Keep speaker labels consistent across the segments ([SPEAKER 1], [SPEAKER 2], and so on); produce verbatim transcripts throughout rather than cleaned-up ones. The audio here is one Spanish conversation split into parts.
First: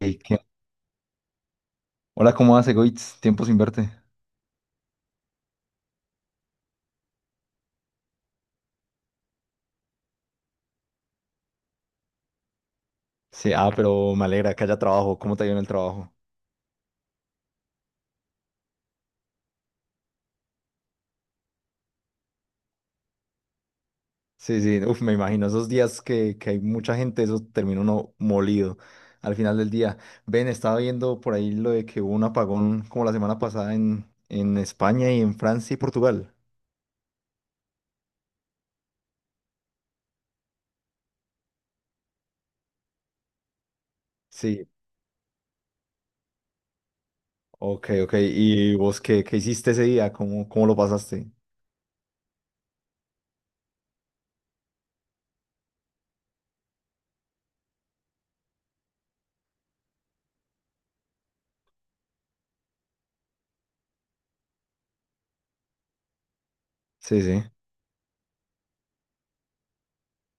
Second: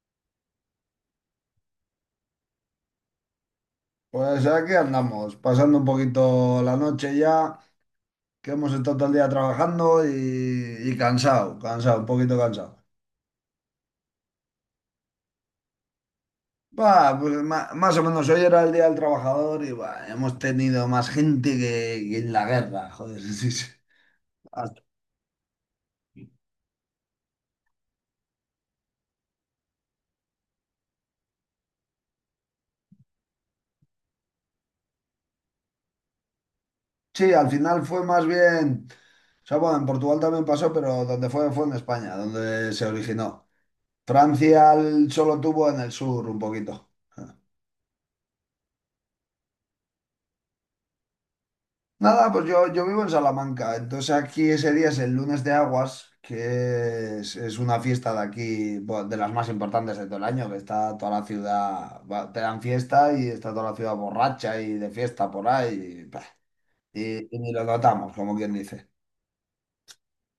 [SPEAKER 1] Ey, ¿qué- hola, ¿cómo hace, Goitz? Tiempo sin verte.
[SPEAKER 2] Pues aquí andamos, pasando un poquito la noche ya, que hemos estado todo el día trabajando y, y cansado, cansado, un poquito cansado.
[SPEAKER 1] Sí, ah, pero me alegra que haya trabajo. ¿Cómo te ha ido en el trabajo?
[SPEAKER 2] Va, pues ma- más o menos hoy era el Día del Trabajador y bah, hemos tenido más gente que, que en la guerra, joder. Sí, sí.
[SPEAKER 1] Sí,
[SPEAKER 2] Al
[SPEAKER 1] sí, uf, me imagino esos días que, que hay mucha gente, eso termina uno molido al final del día. Ven, estaba viendo por ahí lo de que hubo un apagón como la semana pasada en, en España y en Francia y Portugal.
[SPEAKER 2] sí, al final fue más bien, o sea, bueno, en Portugal también pasó, pero donde fue fue en España, donde se originó.
[SPEAKER 1] Sí,
[SPEAKER 2] Francia l- solo tuvo en el sur un poquito.
[SPEAKER 1] ok, ok. ¿Y vos qué, qué hiciste ese día? ¿Cómo, cómo lo pasaste?
[SPEAKER 2] Nada, pues yo, yo vivo en Salamanca, entonces aquí ese día es el lunes de Aguas, que es, es una fiesta de aquí, bueno, de las más importantes de todo el año, que está toda la ciudad, va, te dan fiesta y está toda la ciudad borracha y de fiesta por ahí, y, bah,
[SPEAKER 1] Sí,
[SPEAKER 2] y- y
[SPEAKER 1] sí.
[SPEAKER 2] ni lo notamos, como quien dice.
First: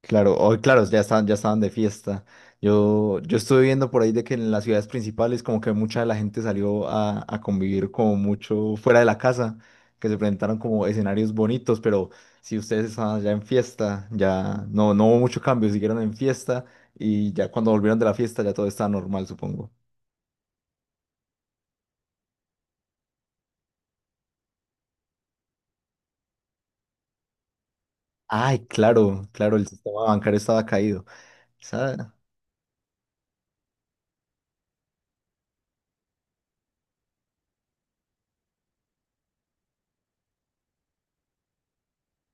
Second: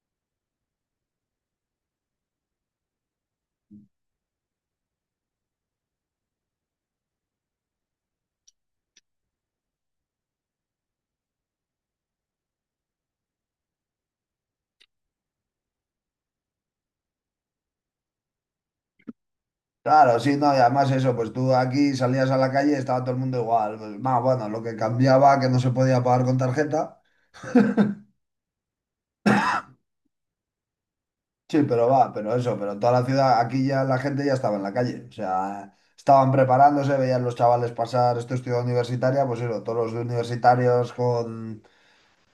[SPEAKER 1] Claro, hoy, claro, ya estaban, ya estaban de fiesta. Yo, yo estuve viendo por ahí de que en las ciudades principales como que mucha de la gente salió a, a convivir como mucho fuera de la casa, que se presentaron como escenarios bonitos, pero si ustedes estaban ya en fiesta, ya no, no hubo mucho cambio, siguieron en fiesta y ya cuando volvieron de la fiesta ya todo estaba normal, supongo.
[SPEAKER 2] Claro, sí, no, y además eso, pues tú aquí salías a la calle y estaba todo el mundo igual, pues, más bueno, lo que cambiaba que no se podía pagar con tarjeta.
[SPEAKER 1] Ay, claro, claro, el sistema bancario estaba caído.
[SPEAKER 2] Sí, pero va,
[SPEAKER 1] Esa-
[SPEAKER 2] pero eso, pero toda la ciudad, aquí ya la gente ya estaba en la calle, o sea, estaban preparándose, veían los chavales pasar, esto es ciudad universitaria, pues eso, todos los universitarios con,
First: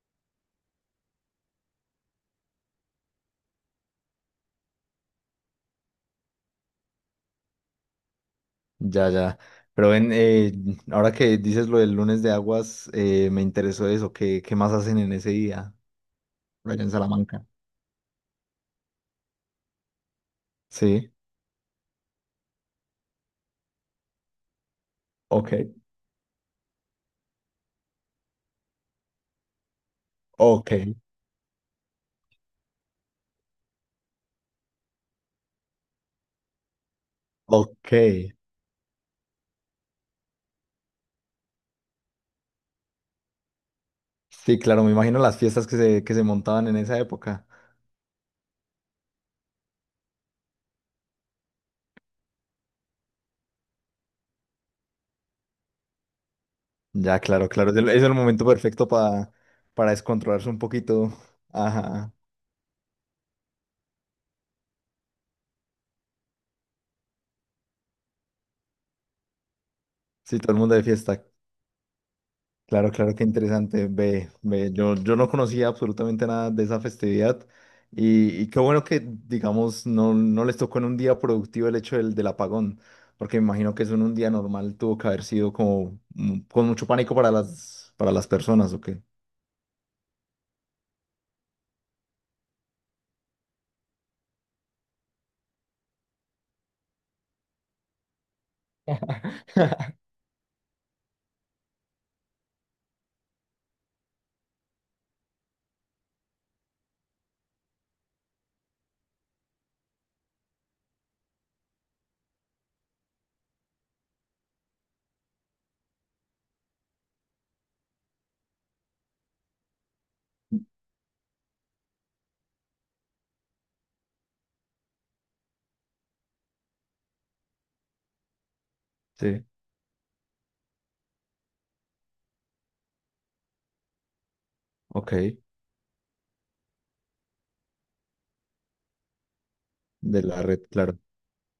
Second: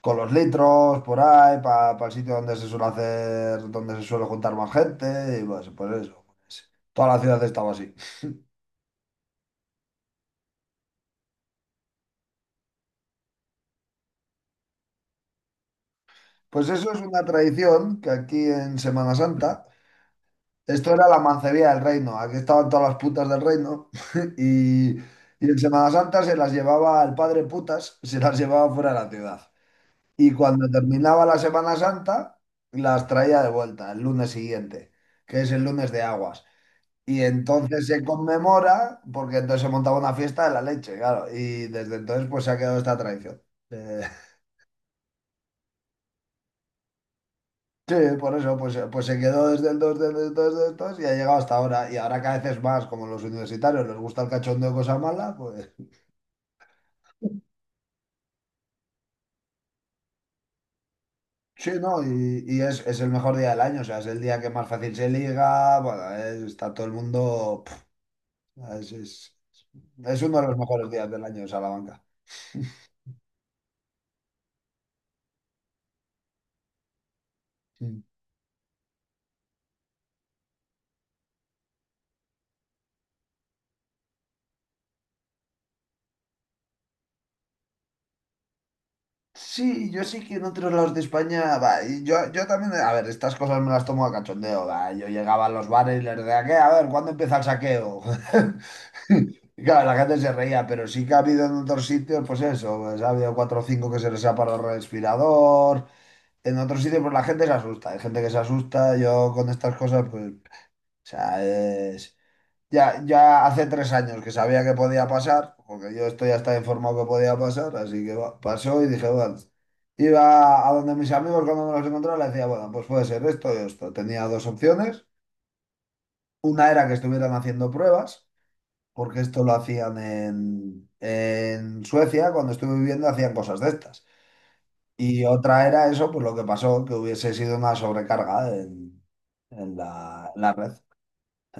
[SPEAKER 2] con los litros por ahí, para el sitio donde se suele hacer, donde se suele juntar más gente, y pues, pues eso, toda la ciudad estaba así.
[SPEAKER 1] Ya, ya. Pero ven, eh, ahora que dices lo del lunes de aguas, eh, me interesó eso. ¿Qué, qué más hacen en ese día?
[SPEAKER 2] Pues
[SPEAKER 1] Allá en
[SPEAKER 2] eso es una
[SPEAKER 1] Salamanca.
[SPEAKER 2] tradición que aquí en Semana Santa... Esto era
[SPEAKER 1] Sí,
[SPEAKER 2] la mancebía del reino. Aquí estaban todas las putas del reino. Y, y
[SPEAKER 1] ok,
[SPEAKER 2] en Semana Santa se las llevaba el padre putas, se las llevaba fuera de la ciudad. Y cuando
[SPEAKER 1] ok,
[SPEAKER 2] terminaba la Semana Santa, las traía de vuelta el lunes siguiente, que es el lunes de aguas. Y entonces
[SPEAKER 1] ok.
[SPEAKER 2] se conmemora, porque entonces se montaba una fiesta de la leche, claro. Y desde entonces pues se ha quedado esta tradición. Eh,
[SPEAKER 1] Sí, claro, me imagino las fiestas que se, que se montaban en esa época.
[SPEAKER 2] Sí, por eso, pues, eh, pues se quedó desde el dos, desde el dos, desde el dos y ha llegado hasta ahora. Y ahora cada vez es más, como los universitarios les gusta el cachondo de cosas malas, pues
[SPEAKER 1] Ya, claro, claro. Es el, es el momento perfecto para, para descontrolarse un poquito.
[SPEAKER 2] sí, ¿no?
[SPEAKER 1] Ajá.
[SPEAKER 2] Y, y es, es el mejor día del año, o sea, es el día que más fácil se liga, bueno, es- está todo el mundo... Pf, es, es, es
[SPEAKER 1] Sí,
[SPEAKER 2] uno de
[SPEAKER 1] todo
[SPEAKER 2] los
[SPEAKER 1] el mundo de
[SPEAKER 2] mejores días del
[SPEAKER 1] fiesta.
[SPEAKER 2] año, Salamanca.
[SPEAKER 1] Claro, claro, qué interesante. Ve, ve, yo, yo no conocía absolutamente nada de esa festividad
[SPEAKER 2] Mm.
[SPEAKER 1] y, y qué bueno que, digamos, no, no les tocó en un día productivo el hecho del, del apagón, porque me imagino que eso en un día normal tuvo que haber sido como mm, con mucho pánico para las, para las personas, ¿o qué?
[SPEAKER 2] Sí, yo sí que en otros lados de España, va, y yo, yo también, a ver, estas cosas me las tomo a cachondeo, va, yo llegaba a los bares y les decía, ¿qué? A ver, ¿cuándo empieza el saqueo? Y claro, la gente se reía, pero sí que ha habido en otros sitios, pues eso, pues ha habido cuatro o cinco que se les ha parado el respirador, en otros sitios pues la gente se asusta, hay gente que se asusta, yo con estas cosas, pues, o sea, es ya, ya hace tres años que sabía que podía pasar, porque yo estoy hasta informado que podía pasar, así que va- pasó y dije, bueno, iba a donde mis amigos cuando me los encontraba, le decía, bueno, pues puede ser esto y esto. Tenía dos opciones. Una era que estuvieran haciendo pruebas, porque esto
[SPEAKER 1] Sí,
[SPEAKER 2] lo hacían en, en Suecia, cuando estuve viviendo hacían cosas de estas.
[SPEAKER 1] ok,
[SPEAKER 2] Y otra era eso, pues lo que pasó, que hubiese sido una sobrecarga en, en
[SPEAKER 1] de
[SPEAKER 2] la, en
[SPEAKER 1] la
[SPEAKER 2] la
[SPEAKER 1] red,
[SPEAKER 2] red.
[SPEAKER 1] claro.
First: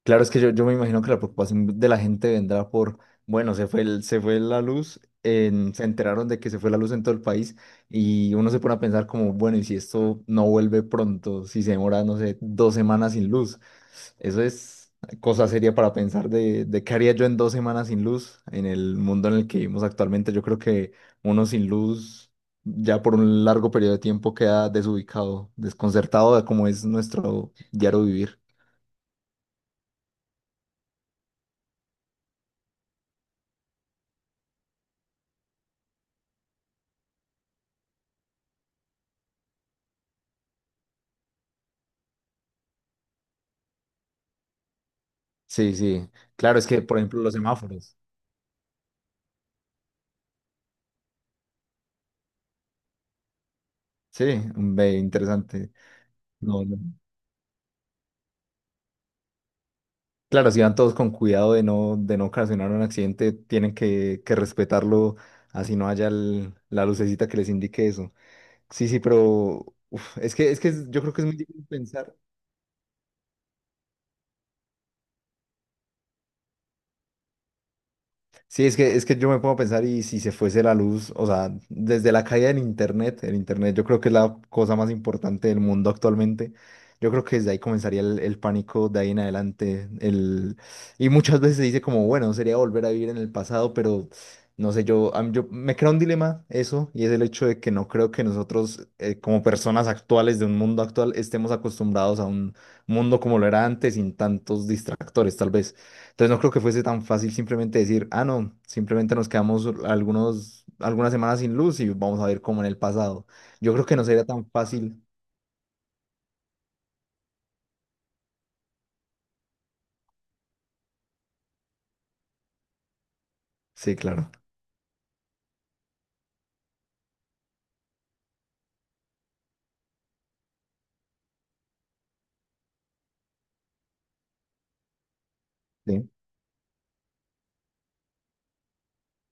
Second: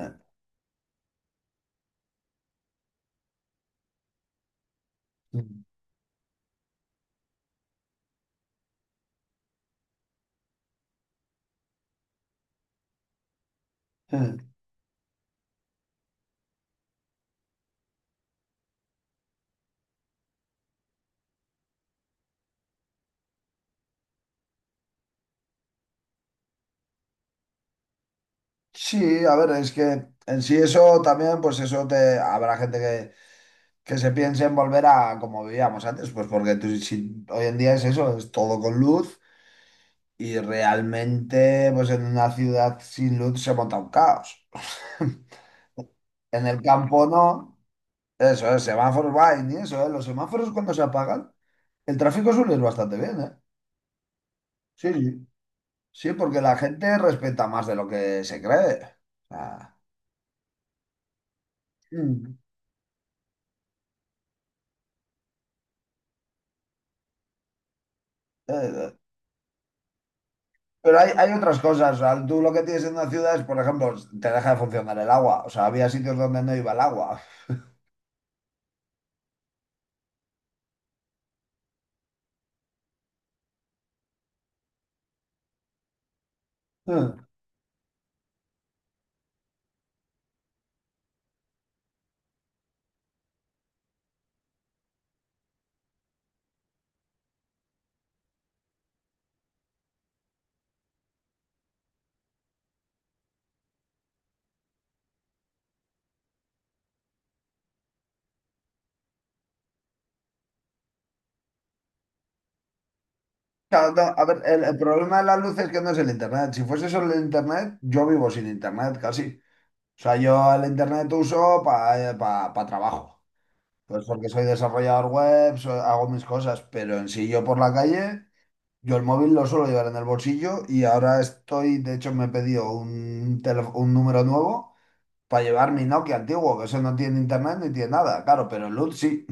[SPEAKER 1] Claro, es que yo, yo me imagino que la preocupación de la gente vendrá por, bueno, se fue el, se fue la luz, en- se enteraron de que se fue la luz en todo el país y uno se pone a pensar como, bueno, ¿y si esto no vuelve pronto? Si se demora, no sé, dos semanas sin luz. Eso es cosa seria para pensar de, de qué haría yo en dos semanas sin luz en el mundo en el que vivimos actualmente. Yo creo que uno sin luz ya por un largo periodo de tiempo queda desubicado, desconcertado de cómo es nuestro diario vivir.
[SPEAKER 2] Sí, a ver, es que en sí eso también, pues eso te habrá gente que, que se piense en volver a como vivíamos antes, pues porque tú, si, hoy en día es eso, es todo con luz y realmente pues en una ciudad sin luz se monta un caos.
[SPEAKER 1] Sí, sí.
[SPEAKER 2] En el
[SPEAKER 1] Claro, es que, por
[SPEAKER 2] campo
[SPEAKER 1] ejemplo, los
[SPEAKER 2] no,
[SPEAKER 1] semáforos.
[SPEAKER 2] eso es, semáforos va y ni eso, ¿eh? Los semáforos cuando se apagan, el tráfico suele ir bastante bien, ¿eh?
[SPEAKER 1] Sí, mm,
[SPEAKER 2] Sí,
[SPEAKER 1] ve,
[SPEAKER 2] sí,
[SPEAKER 1] interesante.
[SPEAKER 2] sí, porque la
[SPEAKER 1] No, no.
[SPEAKER 2] gente respeta más de lo que se cree. O sea,
[SPEAKER 1] Claro, si van todos con cuidado de no, de no
[SPEAKER 2] mm,
[SPEAKER 1] ocasionar un accidente, tienen que, que respetarlo, así no haya el- la lucecita que les indique eso. Sí,
[SPEAKER 2] eh,
[SPEAKER 1] sí, pero uf, es que, es que es-
[SPEAKER 2] pero
[SPEAKER 1] yo
[SPEAKER 2] hay,
[SPEAKER 1] creo que es
[SPEAKER 2] hay
[SPEAKER 1] muy
[SPEAKER 2] otras
[SPEAKER 1] difícil
[SPEAKER 2] cosas, o
[SPEAKER 1] pensar.
[SPEAKER 2] sea, tú lo que tienes en una ciudad es, por ejemplo, te deja de funcionar el agua, o sea, había sitios donde no iba el agua.
[SPEAKER 1] Sí, es que, es que yo me pongo a pensar y si se fuese la luz, o sea, desde la caída del Internet, el Internet yo creo que es la cosa más importante del mundo actualmente, yo creo
[SPEAKER 2] Hmm.
[SPEAKER 1] que desde ahí comenzaría el, el pánico de ahí en adelante, el, y muchas veces se dice como, bueno, sería volver a vivir en el pasado, pero no sé, yo, a mí- yo me crea un dilema eso, y es el hecho de que no creo que nosotros eh, como personas actuales de un mundo actual estemos acostumbrados a un mundo como lo era antes, sin tantos distractores, tal vez. Entonces no creo que fuese tan fácil simplemente decir, ah, no, simplemente nos quedamos algunos, algunas semanas sin luz y vamos a ver cómo en el pasado. Yo creo
[SPEAKER 2] Claro,
[SPEAKER 1] que
[SPEAKER 2] no,
[SPEAKER 1] no
[SPEAKER 2] a
[SPEAKER 1] sería
[SPEAKER 2] ver,
[SPEAKER 1] tan
[SPEAKER 2] el, el
[SPEAKER 1] fácil.
[SPEAKER 2] problema de la luz es que no es el internet. Si fuese solo el internet, yo vivo sin internet casi. O sea, yo el internet uso para trabajo.
[SPEAKER 1] Sí,
[SPEAKER 2] Pues porque
[SPEAKER 1] claro.
[SPEAKER 2] soy desarrollador web, so- hago mis cosas, pero en sí yo por la calle, yo el móvil lo suelo llevar en el bolsillo y ahora estoy, de hecho me he pedido un, tele- un número nuevo para llevar mi
[SPEAKER 1] Sí,
[SPEAKER 2] Nokia antiguo, que eso no tiene internet ni tiene nada, claro, pero el L U T sí.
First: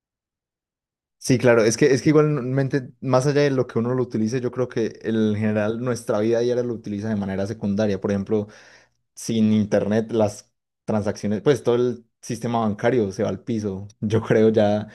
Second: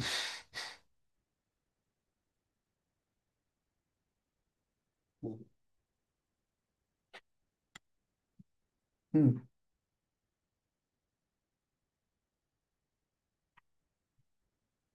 [SPEAKER 1] sí, claro. Es que, es que igualmente, más allá de lo que uno lo utilice, yo creo que en general nuestra vida diaria lo utiliza de manera secundaria. Por ejemplo,
[SPEAKER 2] Mm,
[SPEAKER 1] sin internet, las transacciones, pues todo el sistema bancario se va al piso. Yo creo ya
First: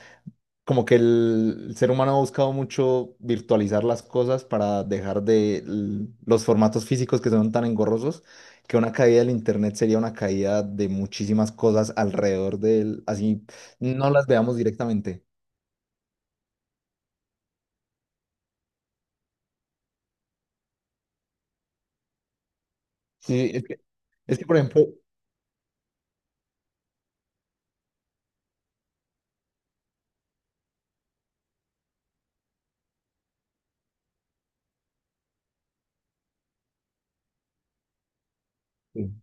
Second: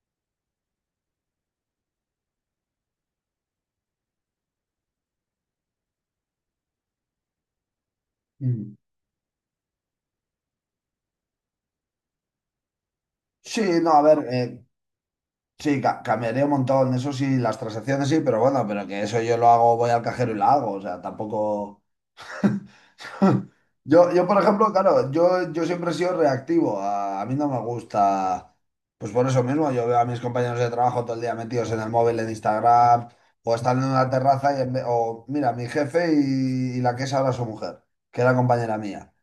[SPEAKER 1] como que el, el ser humano ha buscado mucho virtualizar las cosas para dejar de l- los formatos físicos que son tan engorrosos,
[SPEAKER 2] mm.
[SPEAKER 1] que una caída del internet sería una caída de muchísimas cosas alrededor del así
[SPEAKER 2] Sí, no, a
[SPEAKER 1] no
[SPEAKER 2] ver,
[SPEAKER 1] las veamos
[SPEAKER 2] eh,
[SPEAKER 1] directamente.
[SPEAKER 2] sí, ca- cambiaría un montón, eso sí, las transacciones sí, pero bueno, pero que eso yo lo hago, voy al cajero y lo hago, o sea, tampoco...
[SPEAKER 1] Sí, es que,
[SPEAKER 2] Yo, yo,
[SPEAKER 1] es
[SPEAKER 2] por
[SPEAKER 1] que por
[SPEAKER 2] ejemplo,
[SPEAKER 1] ejemplo,
[SPEAKER 2] claro, yo, yo siempre he sido reactivo. A, a mí no me gusta, pues por eso mismo, yo veo a mis compañeros de trabajo todo el día metidos en el móvil, en Instagram, o están en una terraza y en ve- o mira, mi jefe y, y la que es ahora su mujer, que era compañera
[SPEAKER 1] sí.
[SPEAKER 2] mía.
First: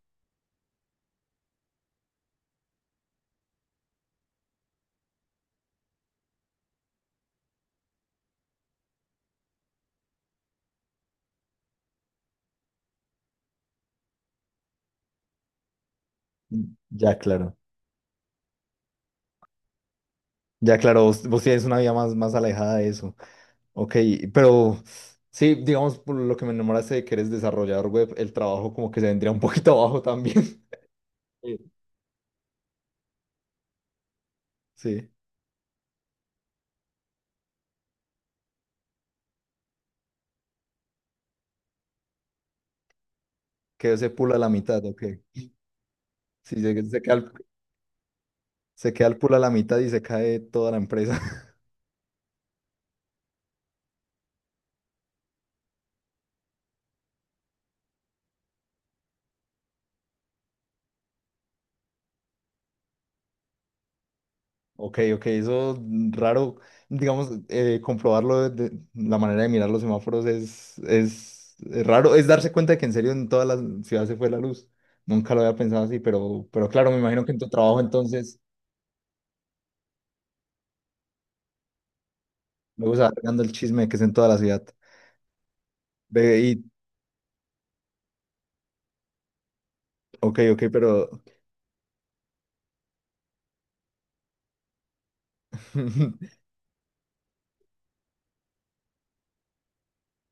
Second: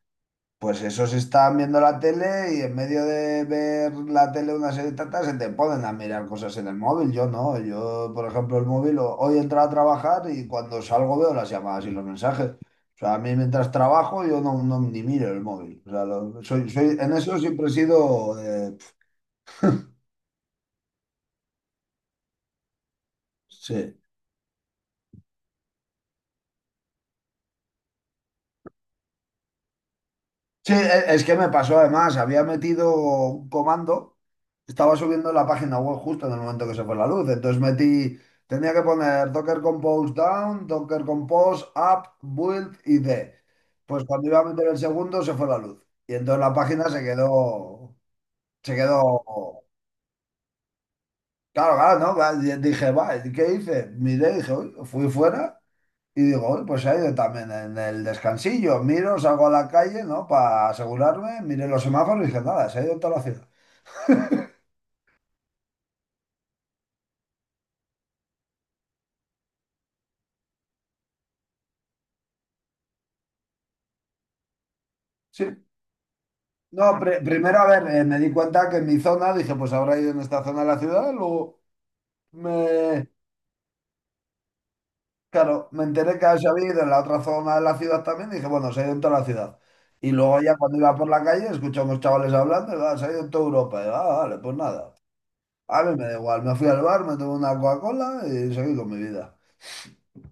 [SPEAKER 2] Pues esos están viendo la tele y en medio de ver la tele una serie de tantas se te ponen a mirar cosas en el móvil. Yo no, yo por ejemplo el móvil o- hoy he entrado a trabajar y cuando salgo veo las llamadas y los mensajes. O sea, a mí mientras trabajo yo no, no ni miro el móvil. O sea, lo- soy, soy, en
[SPEAKER 1] Ya
[SPEAKER 2] eso
[SPEAKER 1] claro,
[SPEAKER 2] siempre he sido... eh,
[SPEAKER 1] ya claro, vos, vos tienes una vida más, más alejada de eso. Ok,
[SPEAKER 2] sí.
[SPEAKER 1] pero sí, digamos, por lo que me enamoraste de que eres desarrollador web, el trabajo como que se vendría un poquito abajo también.
[SPEAKER 2] Sí, e- es que me
[SPEAKER 1] Sí.
[SPEAKER 2] pasó además, había metido un comando, estaba
[SPEAKER 1] Sí.
[SPEAKER 2] subiendo la página web justo en el momento que se fue la luz, entonces metí, tenía que poner Docker Compose down, Docker Compose up, build y d.
[SPEAKER 1] Quedó
[SPEAKER 2] Pues
[SPEAKER 1] ese
[SPEAKER 2] cuando
[SPEAKER 1] pool a
[SPEAKER 2] iba a
[SPEAKER 1] la
[SPEAKER 2] meter el
[SPEAKER 1] mitad, ok.
[SPEAKER 2] segundo se fue la luz y entonces la
[SPEAKER 1] Sí, se,
[SPEAKER 2] página se
[SPEAKER 1] se queda el,
[SPEAKER 2] quedó, se
[SPEAKER 1] se queda el pool a la
[SPEAKER 2] quedó,
[SPEAKER 1] mitad y se cae toda la empresa.
[SPEAKER 2] claro, claro, ¿no? Va, y dije, va, ¿qué hice? Miré, dije, uy, fui fuera. Y digo, "Uy, pues se ha ido también en el descansillo". Miro, salgo a la calle, ¿no? Para asegurarme, miré los semáforos y dije, nada, se ha ido en toda la ciudad.
[SPEAKER 1] Ok, ok, eso mm, raro, digamos, eh, comprobarlo de, de- la manera de mirar los semáforos es, es, es raro, es darse cuenta de que en serio en toda la ciudad se fue la luz. Nunca lo
[SPEAKER 2] Sí.
[SPEAKER 1] había pensado así, pero, pero
[SPEAKER 2] No,
[SPEAKER 1] claro, me
[SPEAKER 2] pri-
[SPEAKER 1] imagino que en tu
[SPEAKER 2] primero, a
[SPEAKER 1] trabajo
[SPEAKER 2] ver, eh, me di
[SPEAKER 1] entonces
[SPEAKER 2] cuenta que en mi zona, dije, pues habrá ido en esta zona de la ciudad. Luego
[SPEAKER 1] luego se
[SPEAKER 2] me,
[SPEAKER 1] va regando el chisme de que es en toda la ciudad.
[SPEAKER 2] claro, me enteré que
[SPEAKER 1] Ve
[SPEAKER 2] se
[SPEAKER 1] y,
[SPEAKER 2] había ido en la otra zona de la ciudad también. Dije, bueno, se ha ido en toda la ciudad. Y
[SPEAKER 1] ok,
[SPEAKER 2] luego ya
[SPEAKER 1] ok,
[SPEAKER 2] cuando iba por
[SPEAKER 1] pero
[SPEAKER 2] la calle, escuché a unos chavales hablando, y, "Ah, se ha ido en toda Europa". Y, ah, vale, pues nada. A mí me da igual, me fui al bar, me tomé una Coca-Cola y seguí con mi vida.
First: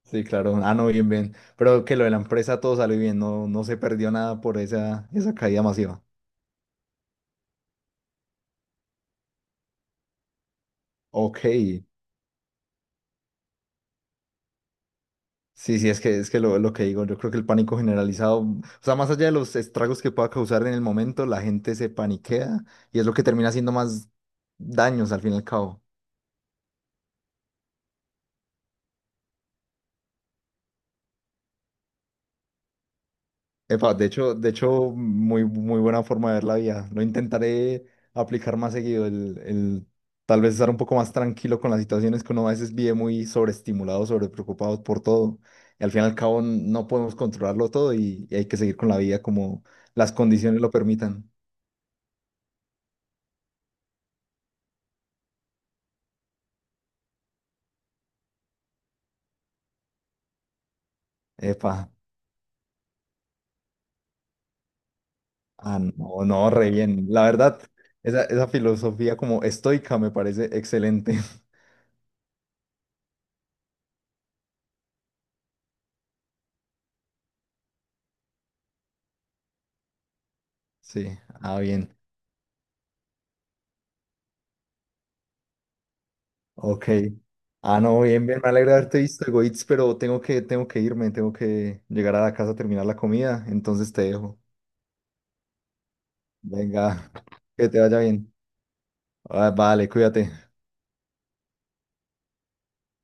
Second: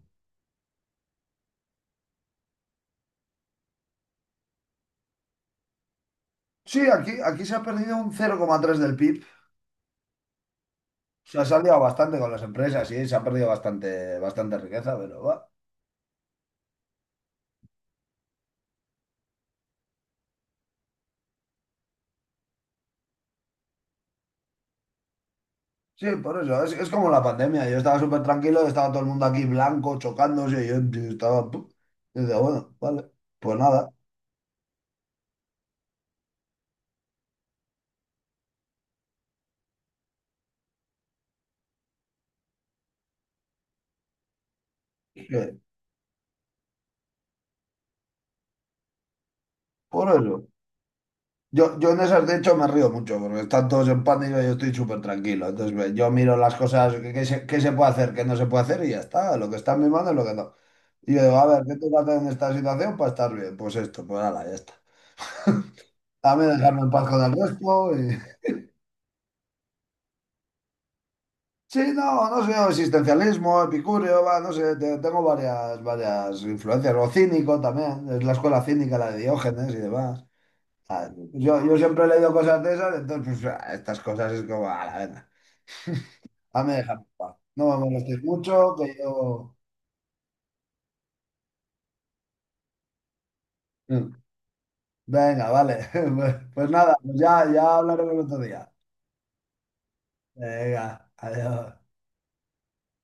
[SPEAKER 1] sí, claro. Ah, no, bien, bien. Pero que lo de la empresa todo salió bien, no, no se perdió nada por esa, esa caída masiva.
[SPEAKER 2] Sí, aquí, aquí se ha perdido un cero coma tres del P I B. O sea,
[SPEAKER 1] Ok.
[SPEAKER 2] se ha salido bastante con las empresas y se ha perdido bastante, bastante riqueza, pero va.
[SPEAKER 1] Sí, sí, es que es que lo, lo que digo, yo creo que el pánico generalizado, o sea, más allá de los estragos que pueda causar en el momento, la gente se paniquea y es lo que termina haciendo más daños al fin y al cabo.
[SPEAKER 2] Sí, por eso. Es, es como la pandemia. Yo estaba súper tranquilo, estaba todo el mundo aquí blanco, chocándose. Y yo, yo estaba. pu- Y decía, bueno, vale. Pues nada.
[SPEAKER 1] Epa, de hecho, de hecho, muy, muy buena forma de ver la vida. Lo intentaré aplicar más seguido, el, el tal vez estar un poco más tranquilo con las situaciones que uno a veces vive muy sobreestimulado, sobrepreocupado por todo.
[SPEAKER 2] eh,
[SPEAKER 1] Y al fin y al cabo no podemos controlarlo todo y, y hay que seguir con la vida como
[SPEAKER 2] por
[SPEAKER 1] las
[SPEAKER 2] eso.
[SPEAKER 1] condiciones lo permitan.
[SPEAKER 2] Yo, yo en esas, de hecho, me río mucho, porque están todos en pánico y yo estoy súper tranquilo. Entonces, ve, yo miro las cosas que, que se, que se puede hacer, que no se puede hacer y ya está. Lo que está en mi mano es lo que no. Y yo digo, a ver,
[SPEAKER 1] Epa,
[SPEAKER 2] ¿qué tengo que hacer en esta situación para estar bien? Pues esto, pues nada, ya está.
[SPEAKER 1] ah, no,
[SPEAKER 2] Dame
[SPEAKER 1] no, re
[SPEAKER 2] dejarme en
[SPEAKER 1] bien.
[SPEAKER 2] paz con
[SPEAKER 1] La
[SPEAKER 2] el
[SPEAKER 1] verdad,
[SPEAKER 2] resto. y-
[SPEAKER 1] esa, esa filosofía como estoica me parece excelente.
[SPEAKER 2] Sí, no, no sé, existencialismo, epicurio, va, no sé, te- tengo varias, varias influencias. O cínico también, es la escuela cínica, la de Diógenes y demás. Ah,
[SPEAKER 1] Sí, ah,
[SPEAKER 2] Yo, yo
[SPEAKER 1] bien.
[SPEAKER 2] siempre he leído cosas de esas, entonces pues, ah, estas cosas es como, a la venga, dame
[SPEAKER 1] Ok.
[SPEAKER 2] dejarme en paz. No me
[SPEAKER 1] Ah, no,
[SPEAKER 2] molestéis
[SPEAKER 1] bien, bien, me alegra
[SPEAKER 2] mucho, que
[SPEAKER 1] haberte visto,
[SPEAKER 2] yo...
[SPEAKER 1] Egoitz, pero tengo que, tengo que irme, tengo que llegar a la casa a terminar la comida, entonces te
[SPEAKER 2] Mm,
[SPEAKER 1] dejo.
[SPEAKER 2] venga, vale. Pues, pues nada,
[SPEAKER 1] Venga,
[SPEAKER 2] pues ya,
[SPEAKER 1] que
[SPEAKER 2] ya
[SPEAKER 1] te vaya
[SPEAKER 2] hablaremos
[SPEAKER 1] bien.
[SPEAKER 2] otro día.
[SPEAKER 1] Ah, vale, cuídate.
[SPEAKER 2] Venga, adiós.